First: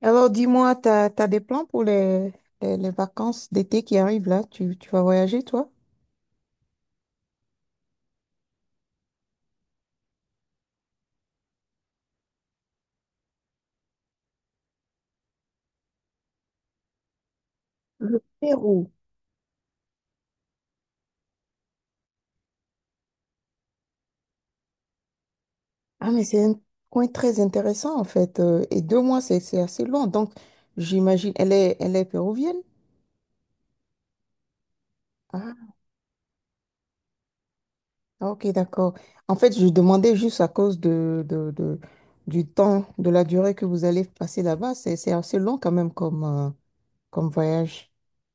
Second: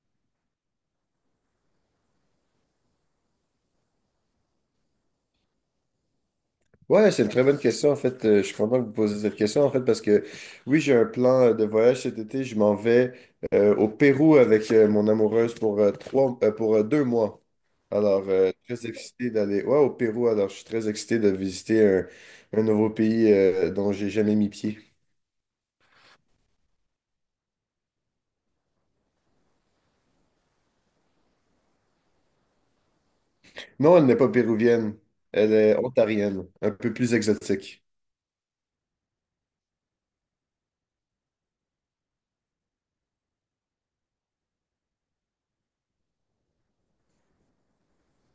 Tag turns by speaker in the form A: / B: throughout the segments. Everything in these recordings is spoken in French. A: Alors, dis-moi, t'as des plans pour les vacances d'été qui arrivent là? Tu vas voyager, toi?
B: Ouais, c'est une très bonne question. En fait, je suis content que vous posiez cette question. En fait, parce que oui, j'ai un plan de voyage cet été. Je m'en vais au Pérou avec mon amoureuse pour 2 mois.
A: Le
B: Alors, très
A: Pérou.
B: excité d'aller ouais, au Pérou. Alors, je suis très excité de visiter un nouveau pays dont j'ai jamais mis pied.
A: Ah, mais c'est un coin très intéressant, en fait. Et deux mois, c'est assez long. Donc, j'imagine, elle est péruvienne?
B: Non, elle n'est pas péruvienne. Elle
A: Ah,
B: est ontarienne, un peu plus exotique.
A: ok, d'accord. En fait, je demandais juste à cause du temps, de la durée que vous allez passer là-bas. C'est assez long quand même comme, comme voyage.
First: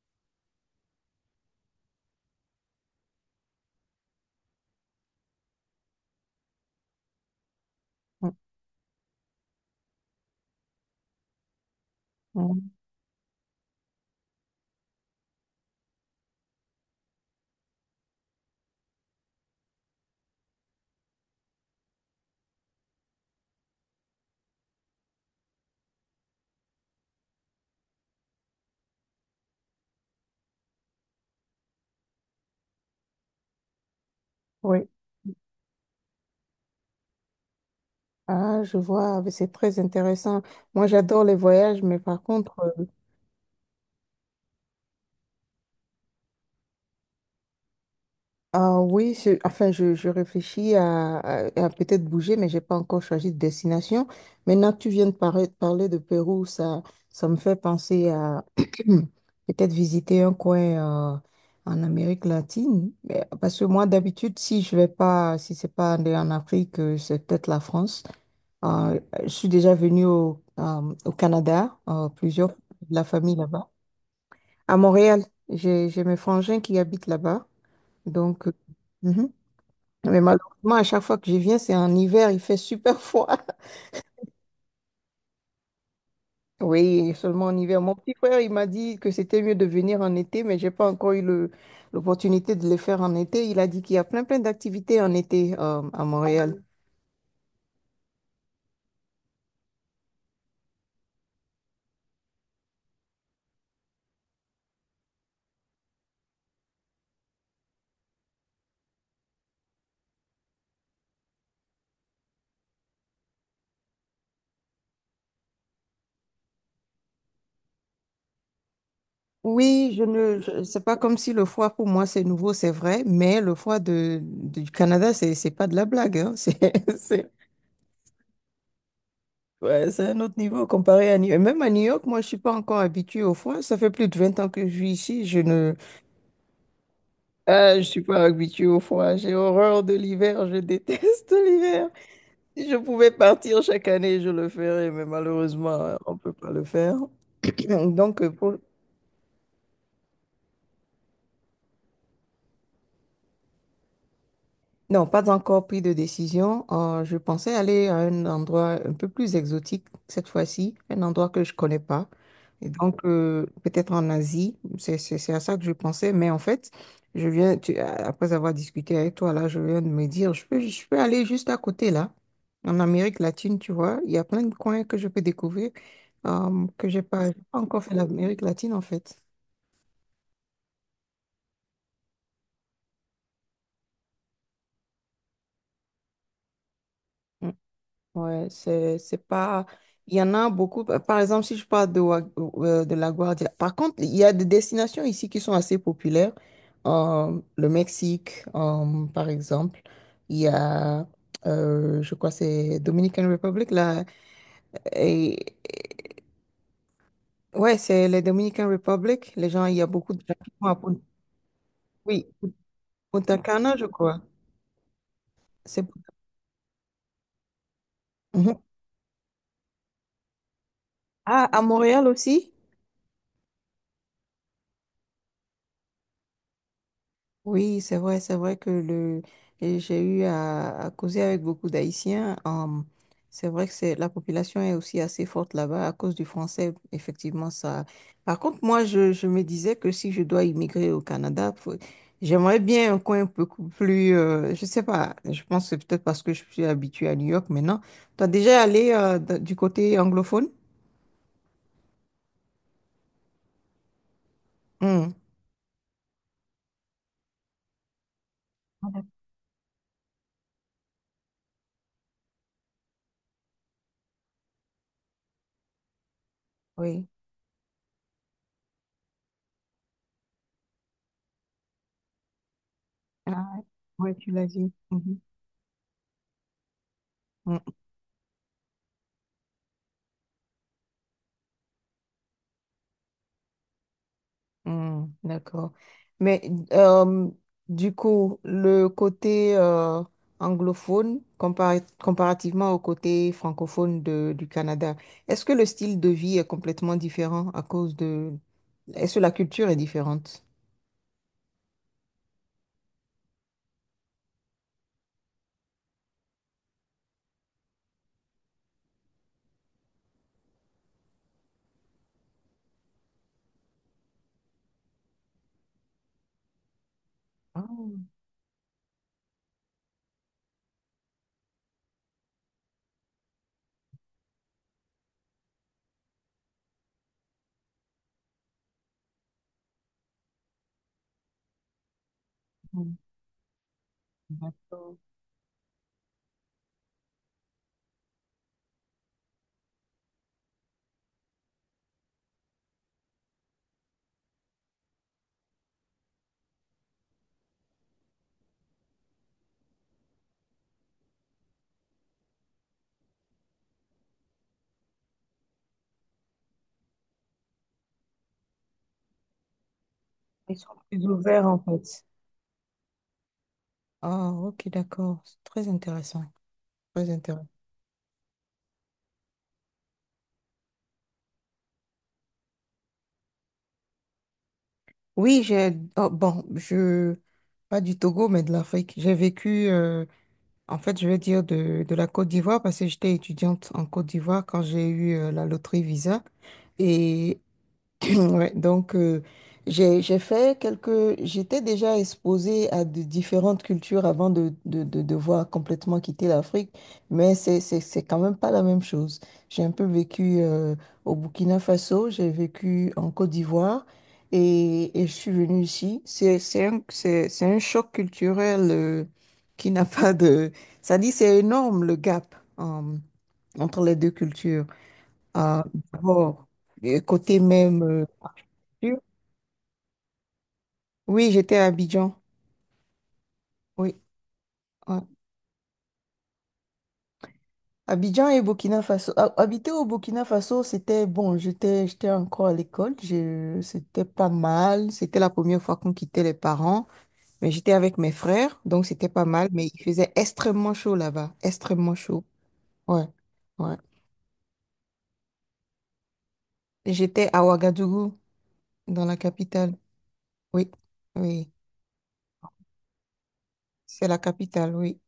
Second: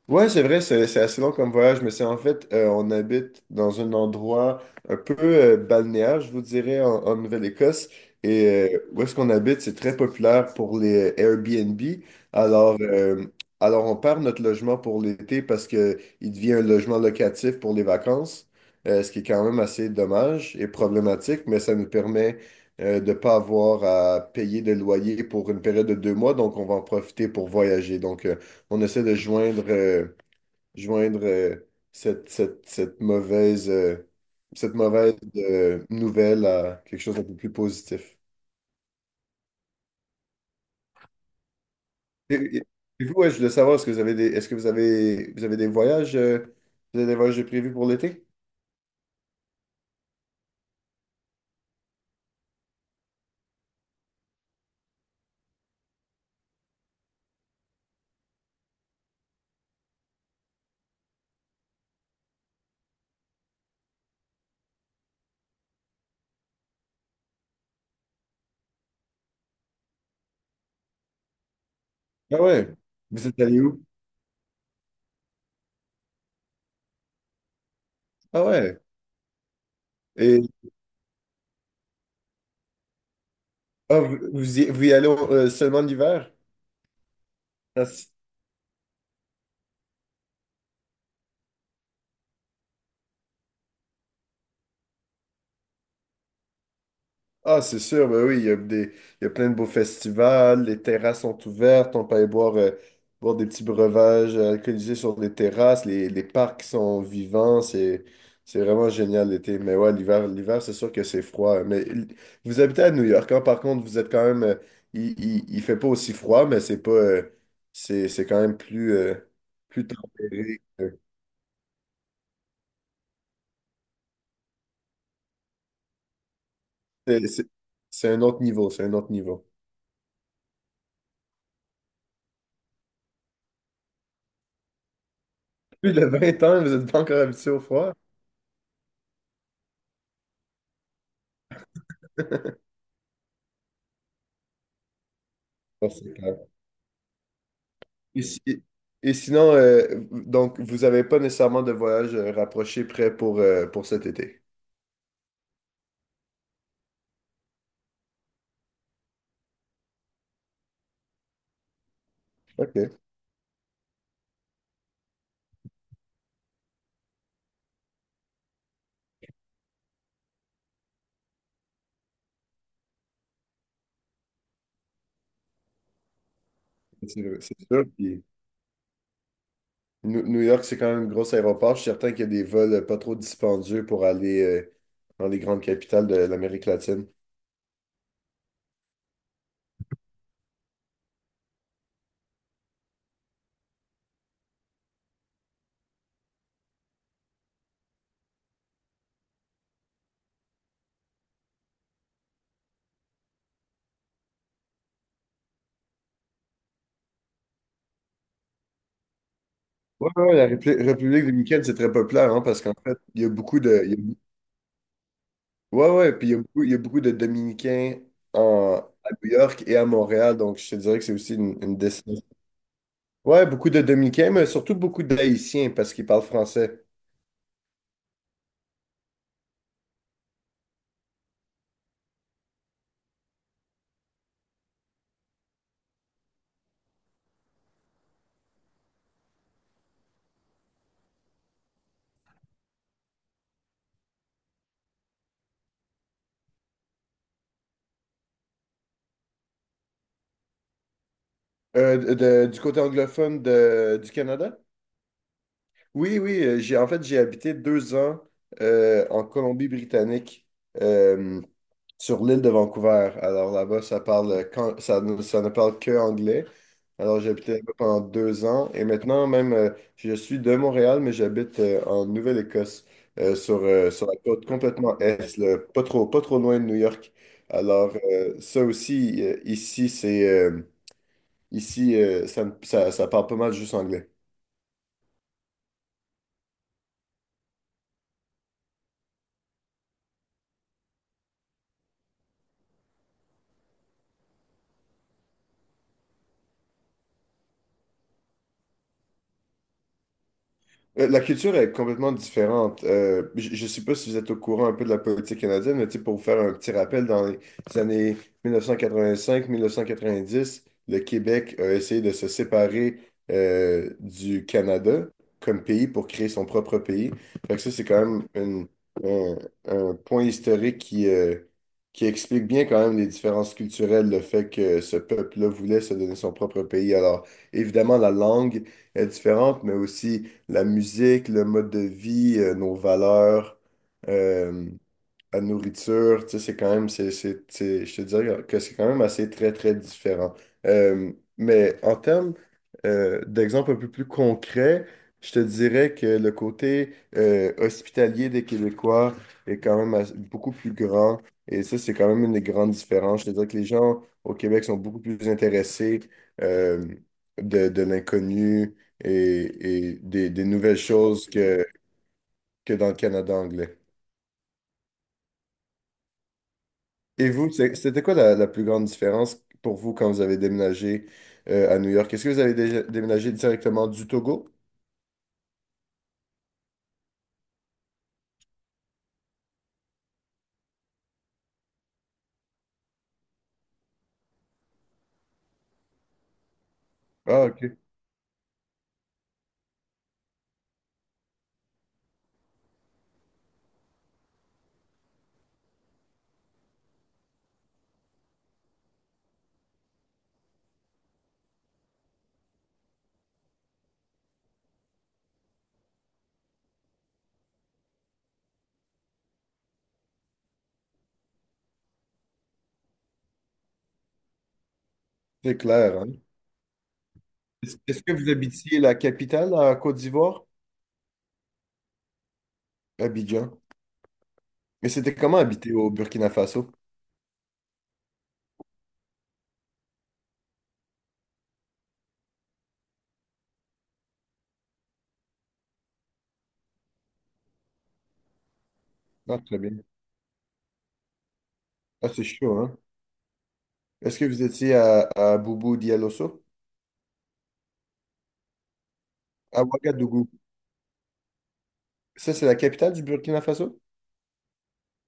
B: Ouais, c'est vrai, c'est assez long comme voyage, mais c'est en fait, on habite dans un endroit un peu balnéaire, je vous dirais, en Nouvelle-Écosse.
A: Mm,
B: Et où est-ce qu'on habite, c'est très populaire pour les Airbnb.
A: mm,
B: Alors, euh, alors, on perd notre logement pour l'été parce que il devient un logement locatif pour les vacances, ce qui est quand même assez dommage et problématique, mais ça nous permet de ne pas avoir à payer de loyer pour une période de 2 mois, donc on va en profiter pour voyager. Donc, on essaie de joindre, joindre euh, cette, cette, cette mauvaise, euh, cette
A: oui.
B: mauvaise nouvelle à quelque chose d'un peu plus positif.
A: Ah, je vois, mais c'est très intéressant. Moi, j'adore les voyages, mais par
B: Et,
A: contre,
B: et- et vous, ouais, je voulais savoir, est-ce que vous avez, vous avez des voyages de prévus pour l'été?
A: ah oui, enfin, je réfléchis à peut-être bouger, mais j'ai pas encore choisi de destination. Maintenant que tu viens de parler de Pérou, ça me fait penser à peut-être visiter un coin euh, en Amérique latine. Parce que moi, d'habitude, si je vais pas, si c'est pas aller en Afrique, c'est peut-être la France. Enfin, je suis déjà venue au, au Canada,
B: Ah
A: plusieurs, fois,
B: ouais.
A: de la
B: Vous
A: famille
B: êtes allé
A: là-bas.
B: où?
A: À Montréal, j'ai mes frangins qui habitent là-bas.
B: Ah
A: Donc,
B: ouais.
A: mhm. Mais
B: Et
A: malheureusement, à chaque fois que je viens, c'est en hiver, il fait super froid.
B: ah, vous y allez seulement l'hiver?
A: Oui, seulement en hiver.
B: Ah,
A: Mon
B: si.
A: petit frère, il m'a dit que c'était mieux de venir en été, mais j'ai pas encore eu l'opportunité de le faire en été. Il a dit qu'il y a plein d'activités en été, à Montréal.
B: Ah, c'est sûr, ben oui, il y a plein de beaux festivals, les terrasses sont ouvertes, on peut aller boire, boire des petits breuvages alcoolisés sur les terrasses, les parcs sont vivants, c'est vraiment génial l'été. Mais ouais, l'hiver, c'est sûr que c'est froid, hein. Mais vous habitez à New York, hein, par contre, vous êtes quand même, il fait pas aussi froid, mais c'est pas, c'est quand même plus, plus
A: Oui, je ne,
B: tempéré.
A: je- c'est pas comme si le froid pour moi c'est nouveau, c'est vrai, mais le froid du Canada, c'est pas de la blague, hein.
B: C'est
A: C'est,
B: c'est- c'est un autre niveau, c'est un autre niveau.
A: ouais, c'est un autre niveau comparé à New York. Même à New York, moi, je suis pas encore habituée au froid. Ça fait plus de 20 ans que je vis ici. Je ne,
B: Plus de 20 ans, vous êtes pas encore habitué au
A: ah, je
B: froid?
A: suis pas habituée au froid. J'ai horreur de l'hiver. Je déteste l'hiver. Si je pouvais partir chaque année, je le ferais, mais
B: Ah,
A: malheureusement,
B: c'est
A: on peut
B: clair.
A: pas le faire. Donc,
B: Et,
A: euh,
B: si-
A: pour,
B: et sinon, donc, vous n'avez pas nécessairement de voyage rapproché prêt pour, pour cet été.
A: Non, pas encore pris de décision. Je pensais aller à un endroit un peu plus exotique cette fois-ci, un endroit que je connais pas. Et
B: OK.
A: donc, peut-être en Asie, c'est à ça que je pensais. Mais en fait, après avoir discuté avec toi, là, je viens de me dire, je peux aller juste à côté, là, en Amérique latine, tu vois. Il y a plein de coins que je peux découvrir, que
B: C'est
A: j'ai
B: vrai, c'est
A: pas encore
B: sûr.
A: fait
B: Puis
A: l'Amérique latine, en fait.
B: New York, c'est quand même un gros aéroport. Je suis certain qu'il y a des vols pas trop dispendieux pour aller dans les grandes capitales de l'Amérique latine.
A: Mm. Ouais, c'est pas. Il y en a beaucoup. Par par exemple, si je parle de La Guardia. Par contre, il y a des destinations ici qui sont assez populaires. Le Mexique, par exemple. Il y a, je crois, que c'est Dominican Republic, là. Et, et- ouais, c'est les Dominican Republic. Les gens, il y a
B: Ouais,
A: beaucoup de gens
B: ouais, la
A: qui vont à Punta,
B: République dominicaine, c'est très
A: oui,
B: populaire, hein, parce qu'en fait, il y a
A: Punta
B: beaucoup
A: Cana,
B: de.
A: je
B: Il y a bou-
A: crois. C'est,
B: ouais, ouais, puis il y a beaucoup de Dominicains
A: mhm.
B: en, à New York et à Montréal, donc je te dirais que c'est aussi
A: Ah, à
B: une
A: Montréal
B: destination.
A: aussi?
B: Ouais, beaucoup de Dominicains, mais surtout beaucoup d'Haïtiens parce qu'ils parlent français.
A: Oui, c'est vrai, et j'ai eu à causer avec beaucoup d'Haïtiens. Hum, c'est vrai que c'est, la population est aussi assez forte là-bas à cause du français. Effectivement, ça. Par contre, je me disais que si je dois immigrer au Canada, j'aimerais bien un coin beaucoup plus. Euh, je sais pas. Je pense que c'est peut-être parce que je suis habituée à New York maintenant. Tu as déjà allé du côté anglophone?
B: Du côté anglophone du Canada?
A: Hum,
B: Oui, oui, j'ai en fait j'ai habité 2 ans
A: Ah, d'accord.
B: en Colombie-Britannique euh, sur l'île de Vancouver. Alors là-bas, ça parle quand, ça ne parle que anglais.
A: Oui.
B: Alors j'ai habité là-bas pendant 2 ans et maintenant même je suis de Montréal, mais j'habite en Nouvelle-Écosse
A: Ah,
B: sur
A: ouais,
B: la
A: tu
B: côte
A: l'as dit.
B: complètement est, là, pas trop, pas trop loin de New York.
A: Mhm.
B: Alors ça aussi, ici, ça parle pas mal juste anglais.
A: Hmm, d'accord. Mais euh, du coup, le côté anglophone comparativement au côté francophone du Canada, est-ce que le style de vie est complètement différent à cause de... Est-ce que la culture est différente?
B: La culture est complètement différente. Je ne sais pas si vous êtes au courant un peu de la politique canadienne, mais tu sais, pour vous faire un petit rappel, dans les années 1985-1990, le Québec a essayé de se séparer du Canada comme pays pour créer son propre pays. Fait que
A: Ah,
B: ça, c'est quand même un, un point historique qui explique bien quand même les différences culturelles, le fait que ce peuple-là voulait se donner son propre pays. Alors, évidemment, la langue est différente, mais aussi la musique, le mode de vie, nos
A: hmm,
B: valeurs. Euh,
A: d'accord.
B: la nourriture, tu sais, c'est quand même, c'est- je te dirais que c'est quand même assez très, très différent. Euh, mais en termes d'exemples un peu plus concrets, je te dirais que le côté hospitalier des Québécois est quand même beaucoup plus grand. Et ça, c'est quand même une des grandes différences. Je te dirais que les gens au Québec sont beaucoup plus intéressés euh, de l'inconnu et des
A: Ils sont
B: nouvelles
A: plus
B: choses
A: ouverts en
B: que,
A: fait.
B: que dans le Canada anglais.
A: Ah, ok, d'accord. C'est très intéressant. Très
B: Et
A: intéressant.
B: vous, c'était quoi la plus grande différence pour vous quand vous avez déménagé à New York? Est-ce que vous avez déjà déménagé directement du Togo?
A: Oui, j'ai... oh, bon, je... Pas du Togo, mais de l'Afrique. J'ai vécu en fait, je vais dire de la Côte d'Ivoire parce que j'étais étudiante en Côte d'Ivoire quand j'ai eu la loterie Visa. Et
B: Ah, OK.
A: ouais, donc, j'ai fait quelques... J'étais déjà exposée à de différentes cultures avant de devoir complètement quitter l'Afrique, mais c'est quand même pas la même chose. J'ai un peu vécu au Burkina Faso, j'ai vécu en Côte d'Ivoire et je suis venue ici. C'est un choc culturel qui n'a pas de... Ça dit, c'est énorme le gap entre les deux cultures.
B: C'est
A: Ah,
B: clair, hein?
A: d'abord, côté
B: Est-ce
A: même...
B: est-ce que vous habitiez
A: oui,
B: la capitale à Côte d'Ivoire?
A: oui, j'étais à Abidjan.
B: Abidjan.
A: Oui,
B: Mais
A: ouais.
B: c'était comment habiter au Burkina Faso?
A: Abidjan et Burkina Faso. Habiter au Burkina Faso, c'était bon. J'étais encore à l'école. C'était pas mal. C'était la première fois qu'on quittait les parents. Mais j'étais avec mes frères, donc c'était pas
B: Ah,
A: mal.
B: très
A: Mais
B: bien.
A: il faisait extrêmement chaud là-bas. Extrêmement
B: Ah,
A: chaud.
B: c'est chaud, hein?
A: Ouais, ouais.
B: Est-ce que vous étiez à Boubou Dialosso?
A: Et j'étais à Ouagadougou, dans la
B: À
A: capitale.
B: Ouagadougou.
A: Oui, oui.
B: Ça, c'est la capitale du Burkina Faso?
A: C'est la capitale, oui.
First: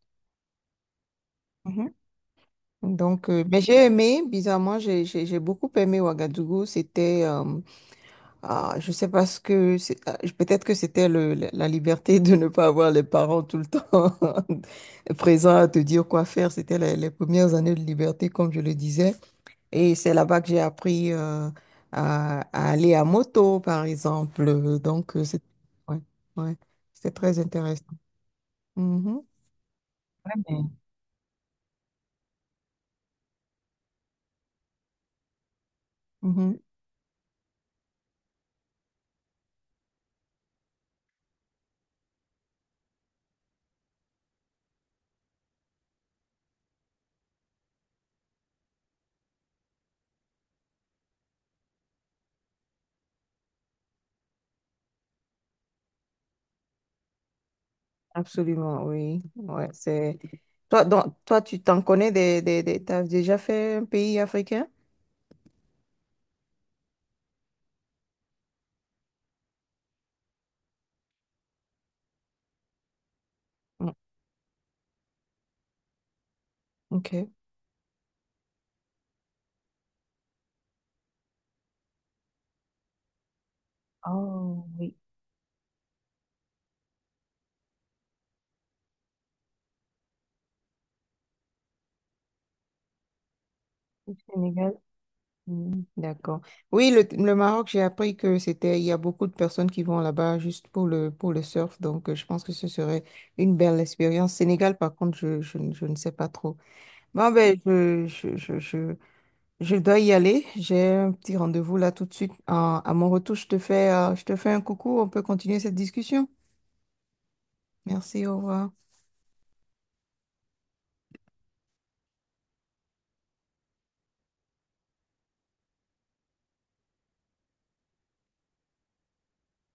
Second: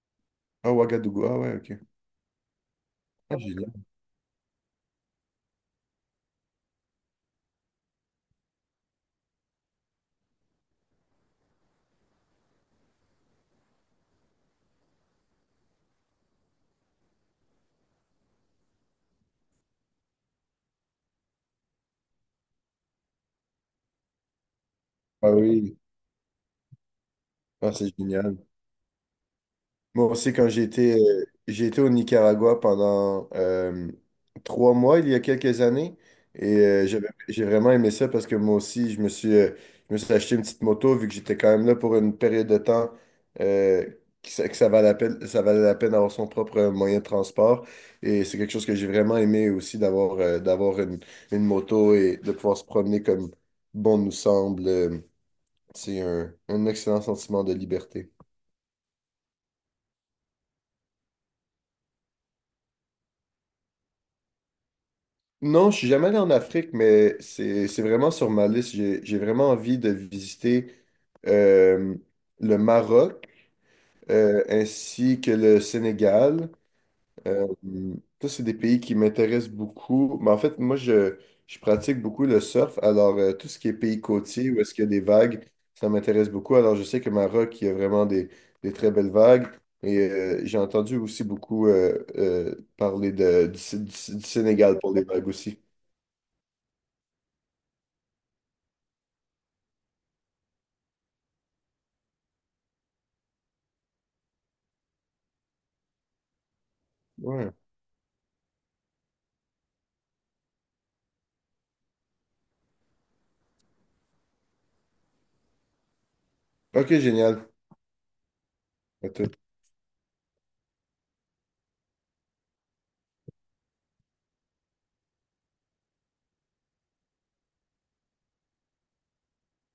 B: Ah, Ouagadougou. Ah ouais, OK.
A: Mhm. Donc,
B: Ah,
A: mais
B: génial.
A: j'ai aimé, bizarrement, j'ai beaucoup aimé Ouagadougou. C'était ah, je sais pas ce que c'est. Ah, peut-être que c'était le, la la liberté de ne pas avoir les parents tout le temps présents à te dire quoi faire. C'était les premières années de liberté, comme je le disais. Et c'est là-bas que j'ai appris à aller à moto, par exemple. Donc,
B: Ah
A: c'est
B: oui.
A: ouais, ouais, c'était très
B: Ah,
A: intéressant.
B: c'est génial.
A: Mhm,
B: Moi aussi, quand j'ai
A: mm.
B: été, euh, j'ai été au Nicaragua pendant 3 mois il y a quelques années
A: Mhm,
B: et j'ai vraiment aimé ça parce que moi aussi, je me suis acheté une petite moto vu que j'étais quand même là pour une période de temps euh, que ça valait la peine, ça valait la peine d'avoir son propre moyen de transport et c'est quelque chose que j'ai vraiment aimé aussi d'avoir une moto et de pouvoir se promener comme bon nous semble. C'est un excellent sentiment de liberté.
A: absolument, oui. Ouais, c'est toi. Donc, toi, tu t'en connais t'as déjà fait un pays africain?
B: Non, je suis jamais allé en Afrique, mais c'est vraiment sur ma liste. J'ai vraiment envie de visiter euh, le Maroc
A: Mm,
B: ainsi que le Sénégal.
A: ok.
B: Euh, ça, c'est des pays qui m'intéressent beaucoup. Mais en fait, moi, je pratique beaucoup le surf. Alors, tout ce qui est pays côtier, où
A: Oh,
B: est-ce qu'il y a
A: oui.
B: des vagues, ça m'intéresse beaucoup. Alors, je sais que Maroc, il y a vraiment des très belles vagues. Et j'ai entendu aussi beaucoup parler du
A: Sénégal.
B: Sénégal pour les vagues aussi.
A: Mm, d'accord. Oui, le Maroc, j'ai appris que c'était, il y a beaucoup de personnes qui vont là-bas juste pour pour le surf, donc je pense que ce serait une belle expérience. Sénégal, par contre, je ne sais pas trop. Bon,
B: Ouais.
A: ben, je dois y aller. J'ai un petit rendez-vous là tout de suite. À mon retour, je te fais un coucou. On peut continuer cette discussion.
B: OK, génial.
A: Merci, au revoir.
B: À tout.